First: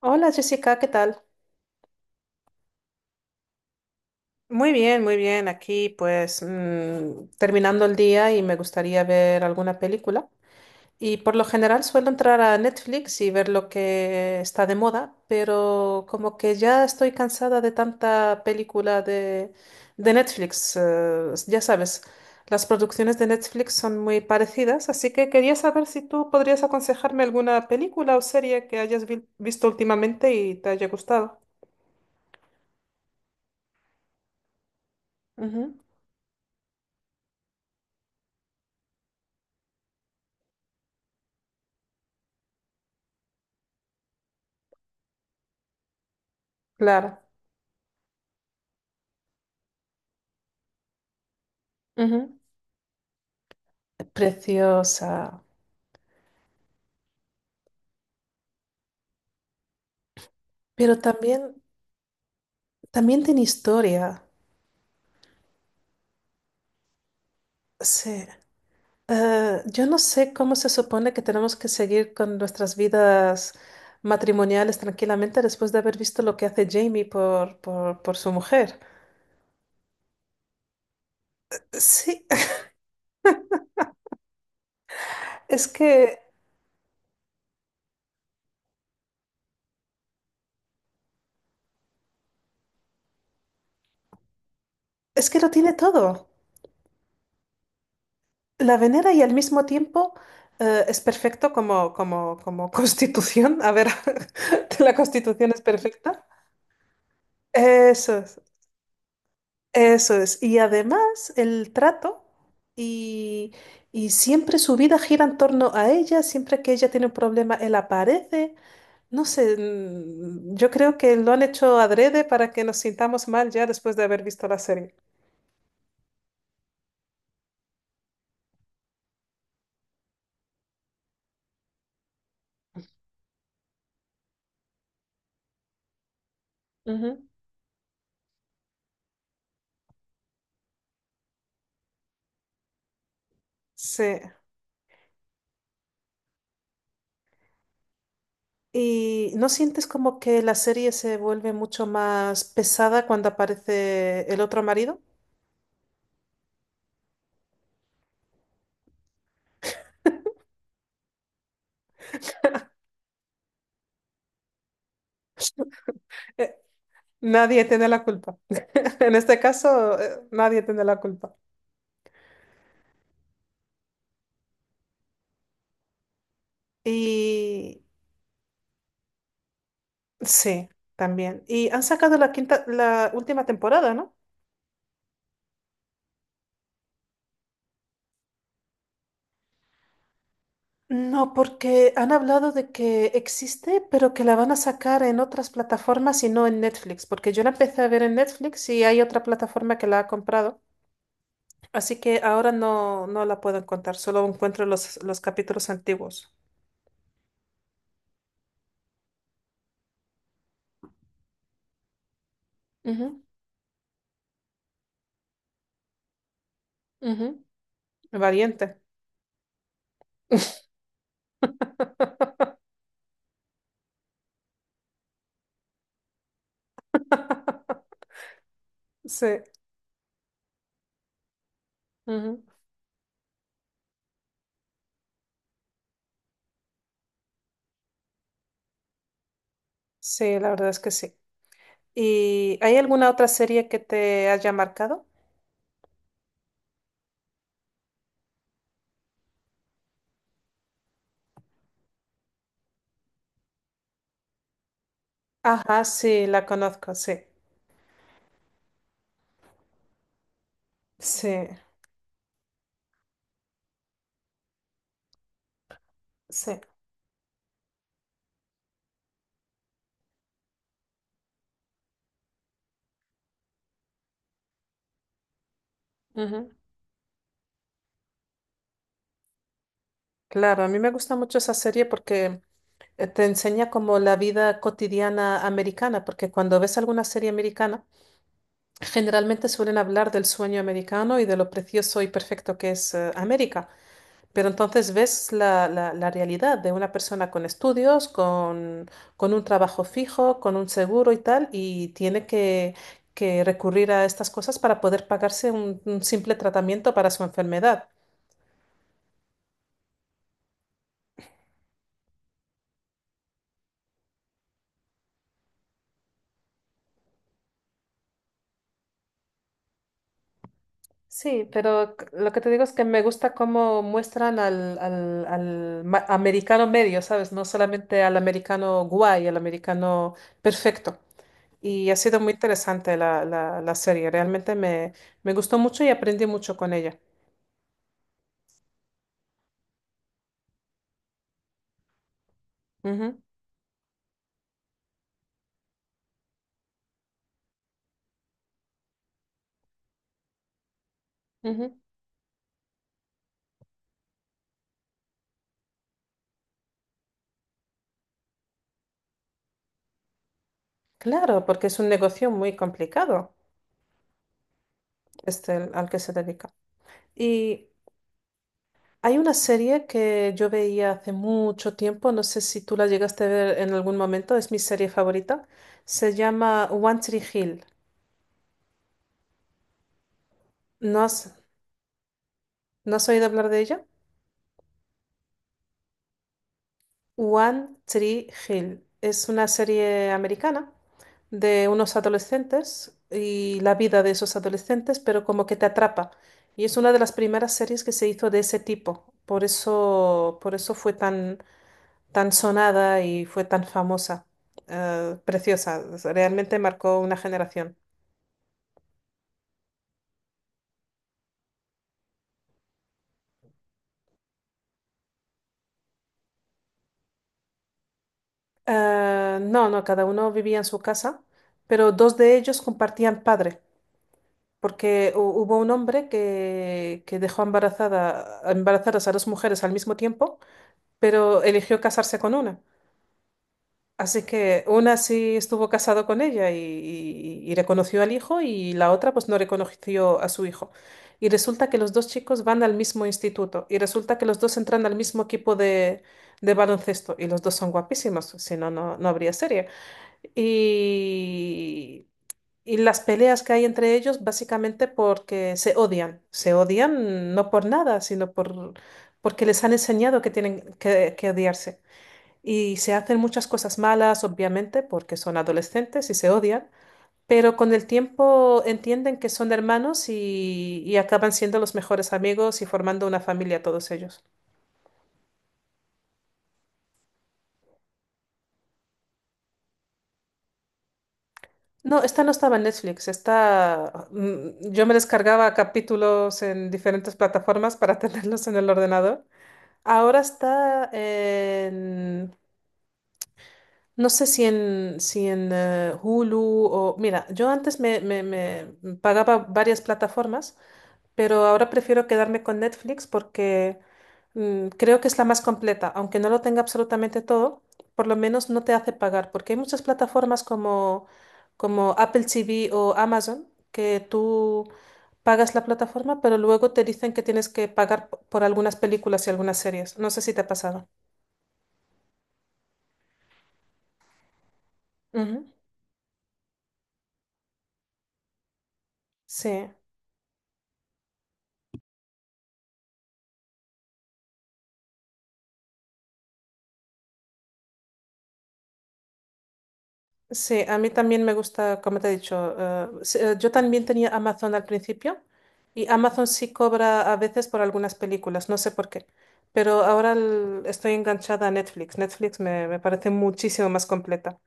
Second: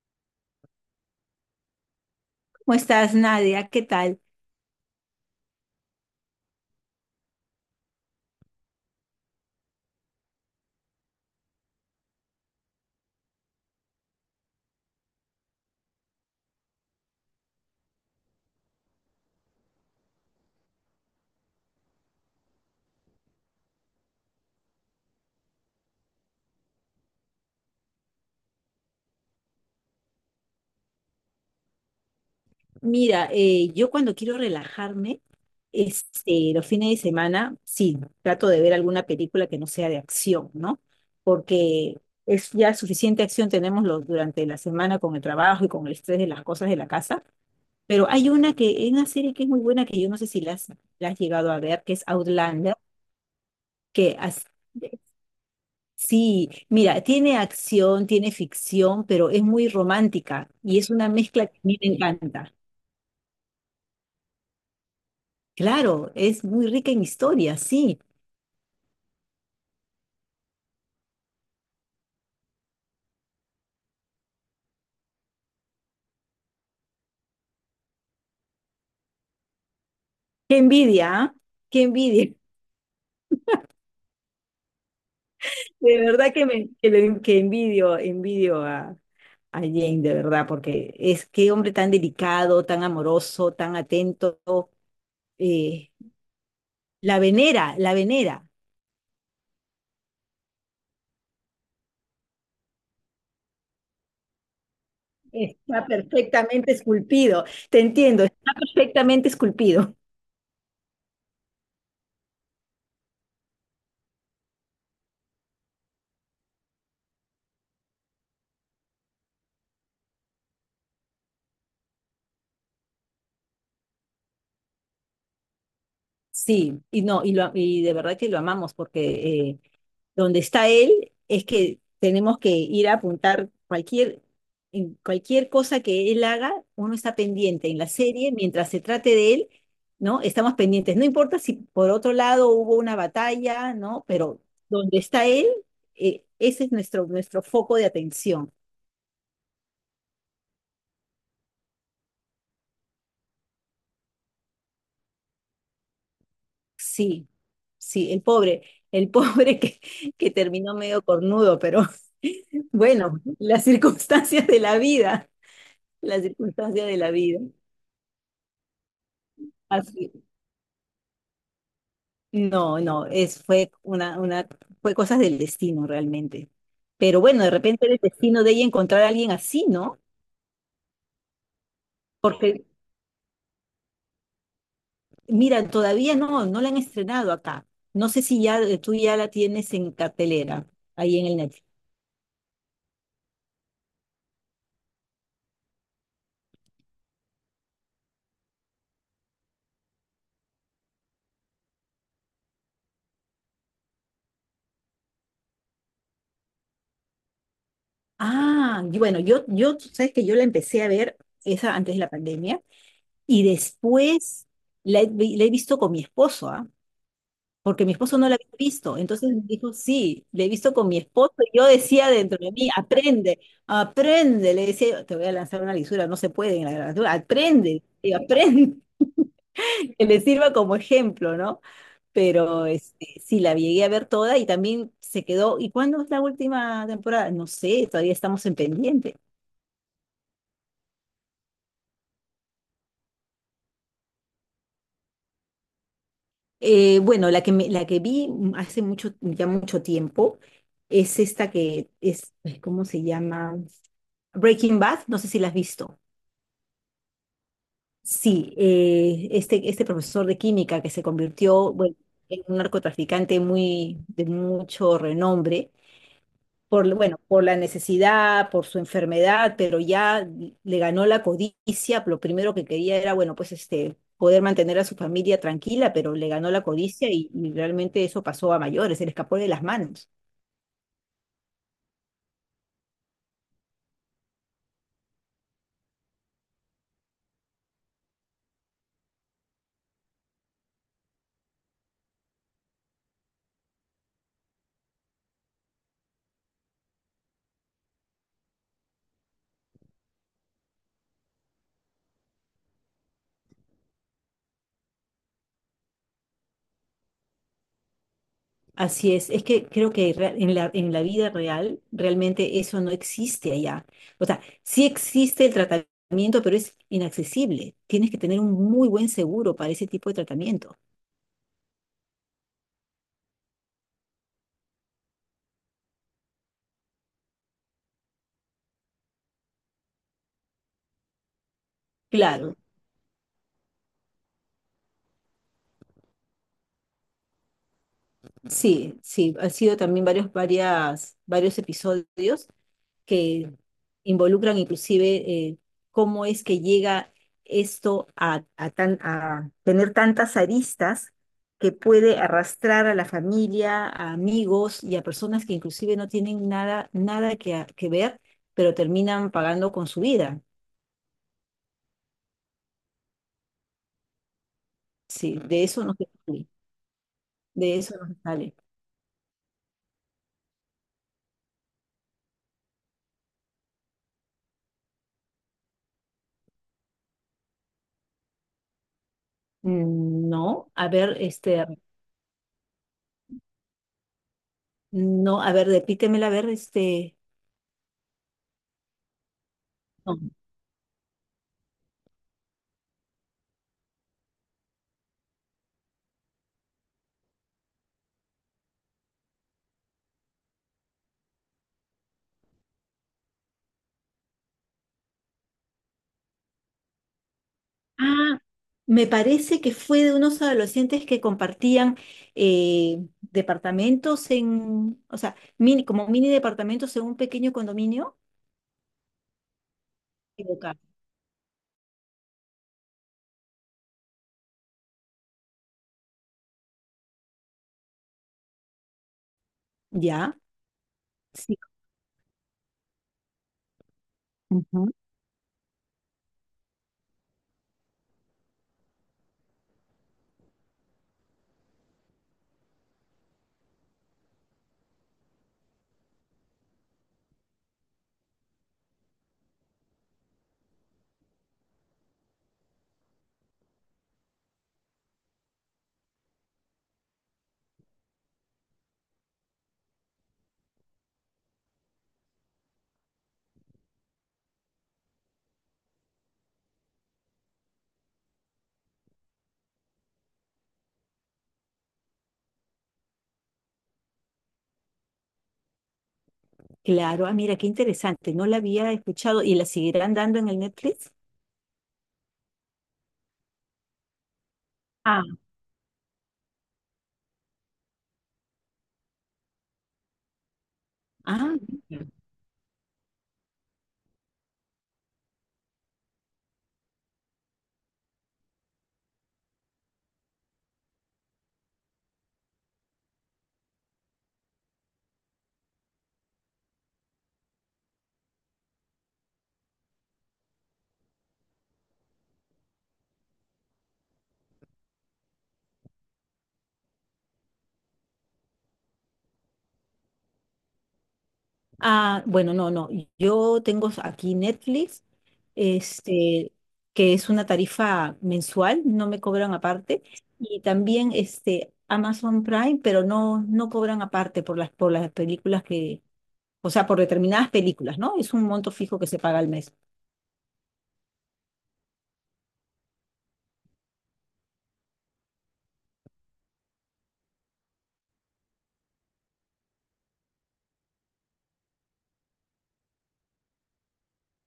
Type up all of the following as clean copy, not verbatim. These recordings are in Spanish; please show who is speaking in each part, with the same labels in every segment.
Speaker 1: Hola Jessica, ¿qué tal?
Speaker 2: ¿Cómo estás, Nadia? ¿Qué tal?
Speaker 1: Muy bien, muy bien. Aquí pues terminando el día y me gustaría ver alguna película. Y por lo general suelo entrar a Netflix y ver lo que está de moda, pero como que ya estoy cansada de tanta película de Netflix. Ya sabes, las producciones de Netflix son muy parecidas, así que quería saber si tú podrías aconsejarme alguna película o serie que hayas visto últimamente y te haya gustado.
Speaker 2: Mira, yo cuando quiero relajarme,
Speaker 1: Ujú.
Speaker 2: este, los fines de semana, sí, trato de ver alguna película que no sea de acción, ¿no? Porque es ya suficiente acción tenemos durante la semana con el trabajo y con el estrés de las cosas de la
Speaker 1: Claro.
Speaker 2: casa, pero hay una serie que es muy buena que yo no sé si la has, la has llegado a ver, que es
Speaker 1: Ujú.
Speaker 2: Outlander, que as-
Speaker 1: Preciosa.
Speaker 2: Sí, mira, tiene acción, tiene ficción, pero es muy romántica y es
Speaker 1: Pero
Speaker 2: una mezcla que
Speaker 1: también,
Speaker 2: a mí me encanta.
Speaker 1: También tiene historia.
Speaker 2: Claro, es muy rica en historia, sí.
Speaker 1: Sí. Yo no sé cómo se supone que tenemos que seguir con nuestras vidas matrimoniales tranquilamente después de haber visto lo que hace Jamie por su mujer.
Speaker 2: Qué envidia, ¿ah? Qué
Speaker 1: Sí,
Speaker 2: envidia.
Speaker 1: es
Speaker 2: De
Speaker 1: que,
Speaker 2: verdad que me que, le- que envidio, a Jane, de verdad, porque es qué hombre tan delicado, tan amoroso, tan atento.
Speaker 1: es que lo tiene
Speaker 2: eh,
Speaker 1: todo.
Speaker 2: la venera, la venera.
Speaker 1: La venera y al mismo tiempo es perfecto como constitución. A ver, la constitución es
Speaker 2: Está
Speaker 1: perfecta.
Speaker 2: perfectamente esculpido. Te entiendo,
Speaker 1: Eso.
Speaker 2: está perfectamente esculpido.
Speaker 1: Eso es. Y además el trato y, y siempre su vida gira en torno a ella, siempre que ella tiene un problema, él aparece. No sé, yo creo que lo han hecho adrede para que nos sintamos mal ya después de haber visto la serie.
Speaker 2: Sí, y no, y, lo, y de verdad que lo amamos porque eh, donde está él es que tenemos que ir a apuntar en cualquier cosa que él haga, uno está
Speaker 1: Ujú.
Speaker 2: pendiente en la serie, mientras se trate de él, ¿no? Estamos pendientes. No importa si por otro lado hubo una batalla, ¿no?
Speaker 1: Sí.
Speaker 2: Pero donde está él, ese es nuestro foco de atención.
Speaker 1: ¿Y no sientes como que la serie se vuelve mucho más pesada cuando aparece el otro marido?
Speaker 2: Sí, sí, el pobre. El que terminó medio cornudo, pero bueno, las circunstancias de la vida, las
Speaker 1: Eh,
Speaker 2: circunstancias de la vida.
Speaker 1: Nadie tiene la culpa. En este caso,
Speaker 2: Así.
Speaker 1: nadie tiene la culpa.
Speaker 2: No, no, es, fue una fue cosas del destino realmente. Pero bueno, de
Speaker 1: y
Speaker 2: repente era el destino de ella encontrar a alguien así, ¿no?
Speaker 1: Sí, también. Y han sacado la quinta,
Speaker 2: Porque,
Speaker 1: la última temporada, ¿no?
Speaker 2: mira, todavía no la han estrenado acá. No sé si ya tú ya la tienes en cartelera, ahí en
Speaker 1: No,
Speaker 2: el Netflix.
Speaker 1: porque han hablado de que existe, pero que la van a sacar en otras plataformas y no en Netflix, porque yo la empecé a ver en Netflix y hay otra plataforma que la ha comprado, así que ahora no, no la puedo encontrar, solo encuentro los capítulos antiguos.
Speaker 2: Ah, y bueno, tú sabes que yo la empecé a ver esa antes de la pandemia
Speaker 1: Ujú,
Speaker 2: y después la he visto con mi esposo, ¿ah?
Speaker 1: ujú.
Speaker 2: Porque mi esposo no la había
Speaker 1: Valiente.
Speaker 2: visto. Entonces me dijo, sí, le he visto con mi esposo. Y yo decía dentro de mí, aprende, aprende. Le decía, yo, te voy a lanzar una lisura, no se puede en la literatura, aprende, y aprende,
Speaker 1: Sí,
Speaker 2: que le sirva como ejemplo, ¿no?
Speaker 1: ujú.
Speaker 2: Pero este, sí, la llegué a ver toda y también se quedó. ¿Y cuándo es la última temporada? No sé, todavía estamos en pendiente.
Speaker 1: Sí, la verdad es que sí. ¿Y hay alguna otra serie que te haya marcado?
Speaker 2: Bueno, la que vi hace mucho, ya mucho tiempo es esta que es, ay, ¿cómo se llama? Breaking Bad, no sé si la has
Speaker 1: Ajá,
Speaker 2: visto.
Speaker 1: sí, la conozco, sí,
Speaker 2: Sí, este profesor de química que se
Speaker 1: sí,
Speaker 2: convirtió, bueno, en un narcotraficante muy, de mucho renombre
Speaker 1: sí.
Speaker 2: por, bueno, por la necesidad, por su enfermedad, pero ya le ganó la codicia, lo primero que quería era, bueno, pues este, poder mantener a su familia tranquila, pero le
Speaker 1: Ujú.
Speaker 2: ganó la codicia y realmente eso pasó a mayores, se le escapó de las manos.
Speaker 1: Claro, a mí me gusta mucho esa serie porque te enseña como la vida cotidiana americana, porque cuando ves alguna serie americana, generalmente suelen hablar del sueño americano y de lo precioso y perfecto que es América. Pero entonces ves la realidad de una persona con estudios, con un trabajo fijo, con un seguro y tal, y tiene que recurrir a estas cosas para poder pagarse un simple tratamiento para su enfermedad.
Speaker 2: Así es que creo que en la vida real realmente eso no existe allá. O sea, sí existe el tratamiento, pero es inaccesible. Tienes que tener un muy buen seguro para ese tipo de tratamiento.
Speaker 1: Sí, pero lo que te digo es que me gusta cómo muestran al americano medio, ¿sabes? No solamente al americano guay, al americano perfecto. Y ha sido muy
Speaker 2: Claro,
Speaker 1: interesante la serie, realmente me gustó mucho y aprendí mucho con ella.
Speaker 2: sí, sí, han sido también varios episodios
Speaker 1: Ujú,
Speaker 2: que involucran inclusive eh, cómo es que llega esto a tan, a tener tantas aristas que
Speaker 1: ujú.
Speaker 2: puede arrastrar a la familia, a amigos y a personas que inclusive no tienen nada, que ver, pero terminan pagando con su vida.
Speaker 1: Claro, porque es un negocio muy complicado
Speaker 2: Sí, de eso
Speaker 1: al
Speaker 2: no
Speaker 1: que
Speaker 2: se
Speaker 1: se
Speaker 2: sale,
Speaker 1: dedica. Y
Speaker 2: de eso no se sale.
Speaker 1: hay una serie que yo veía hace mucho tiempo, no sé si tú la llegaste a ver en algún momento, es mi serie favorita. Se llama One Tree Hill.
Speaker 2: No, a
Speaker 1: ¿No
Speaker 2: ver,
Speaker 1: has,
Speaker 2: este,
Speaker 1: ¿No has oído hablar de ella?
Speaker 2: no, a ver, repítemela, a ver, este...
Speaker 1: One Tree Hill. Es una serie
Speaker 2: no.
Speaker 1: americana de unos adolescentes y la vida de esos adolescentes, pero como que te atrapa. Y es una de las primeras series que se hizo de ese tipo. Por eso fue tan, tan sonada y fue tan famosa. Preciosa. Realmente marcó una generación.
Speaker 2: Ah, me parece que fue de unos adolescentes que compartían departamentos en, o sea, mini, como mini departamentos en un pequeño condominio.
Speaker 1: No, cada uno vivía en su
Speaker 2: Equivocado.
Speaker 1: casa, pero dos de ellos compartían padre. Porque hubo un hombre que dejó embarazadas a dos mujeres al mismo
Speaker 2: Ya,
Speaker 1: tiempo, pero
Speaker 2: sí.
Speaker 1: eligió casarse con una. Así que
Speaker 2: Ujú.
Speaker 1: una sí estuvo casado con ella y reconoció al hijo y la otra pues no reconoció a su hijo. Y resulta que los dos chicos van al mismo instituto y resulta que los dos entran al mismo equipo de baloncesto y los dos son guapísimos, si no, no, no habría serie. Y y las peleas que hay entre ellos básicamente porque se odian. Se odian no por nada, sino porque les han enseñado que tienen que odiarse. Y se hacen muchas cosas malas, obviamente, porque son adolescentes y se odian, pero con el tiempo entienden que son hermanos y acaban siendo los mejores amigos y formando una familia todos ellos.
Speaker 2: Claro, ah, mira, qué interesante, no la había escuchado y la seguirán dando en el Netflix.
Speaker 1: No, esta no estaba en Netflix, esta yo me
Speaker 2: Ah,
Speaker 1: descargaba capítulos en diferentes plataformas para tenerlos en el ordenador. Ahora está
Speaker 2: ah,
Speaker 1: en, no sé si en Hulu o... Mira, yo antes me pagaba varias plataformas, pero ahora prefiero quedarme con Netflix porque creo que es la más completa. Aunque no lo tenga absolutamente todo, por lo menos no te hace pagar, porque hay muchas plataformas como, como Apple TV o Amazon que tú pagas la plataforma, pero luego te dicen que tienes que pagar por algunas películas y algunas series. No sé si te ha pasado.
Speaker 2: ah, bueno, no, no, yo tengo aquí Netflix
Speaker 1: Ujú.
Speaker 2: este, que es una tarifa mensual, no me cobran
Speaker 1: Sí,
Speaker 2: aparte, y también este, Amazon Prime, pero no, no cobran aparte por las películas o sea, por determinadas películas, ¿no? Es un monto fijo que se paga al mes.
Speaker 1: sí, a mí también me gusta, como te he dicho, sí, yo también tenía Amazon al principio y Amazon sí cobra a veces por algunas películas, no sé por qué, pero ahora estoy enganchada a Netflix. Netflix me parece muchísimo más completa.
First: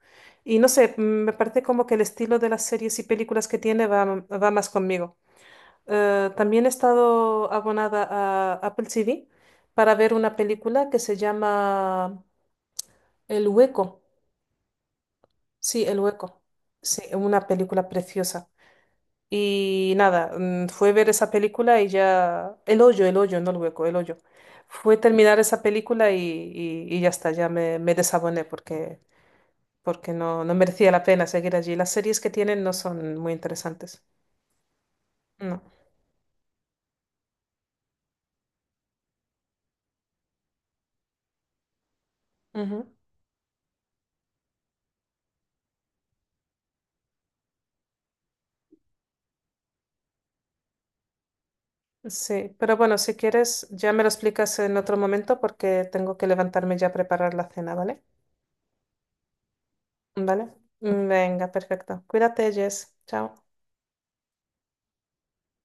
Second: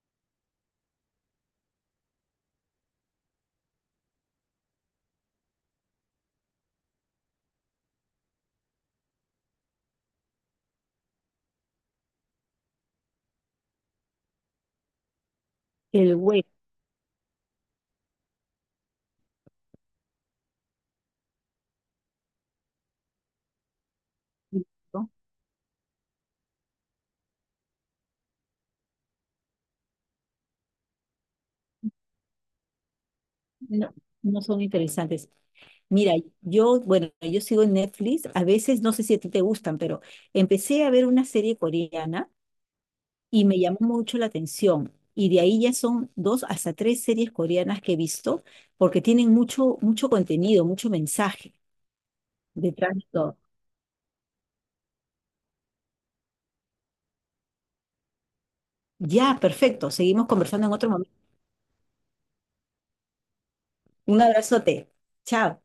Speaker 1: Y no sé, me parece como que el estilo de las series y películas que tiene va más conmigo. También he estado abonada a Apple TV para ver una película que se llama El Hueco. Sí, El
Speaker 2: El
Speaker 1: Hueco.
Speaker 2: web,
Speaker 1: Sí, una película preciosa. Y nada, fue ver esa película y ya... el hoyo, no el hueco, el hoyo. Fue
Speaker 2: ¿no?
Speaker 1: terminar esa película y ya está, ya me desaboné porque no, no merecía la pena seguir allí. Las series que tienen no son muy
Speaker 2: No,
Speaker 1: interesantes.
Speaker 2: no son interesantes.
Speaker 1: No.
Speaker 2: Mira, yo, bueno, yo sigo en Netflix, a veces no sé si a ti te gustan, pero empecé a ver una serie coreana
Speaker 1: Ujú.
Speaker 2: y me llamó mucho la atención. Y de ahí ya son dos hasta tres series coreanas que he visto, porque tienen mucho, mucho contenido, mucho mensaje
Speaker 1: Sí, pero
Speaker 2: detrás
Speaker 1: bueno,
Speaker 2: de
Speaker 1: si
Speaker 2: todo.
Speaker 1: quieres, ya me lo explicas en otro momento porque tengo que levantarme ya a preparar la cena, ¿vale?
Speaker 2: Ya, perfecto. Seguimos
Speaker 1: ¿Vale?
Speaker 2: conversando en otro momento.
Speaker 1: Venga, perfecto. Cuídate, Jess. Chao.
Speaker 2: Un abrazote. Chao.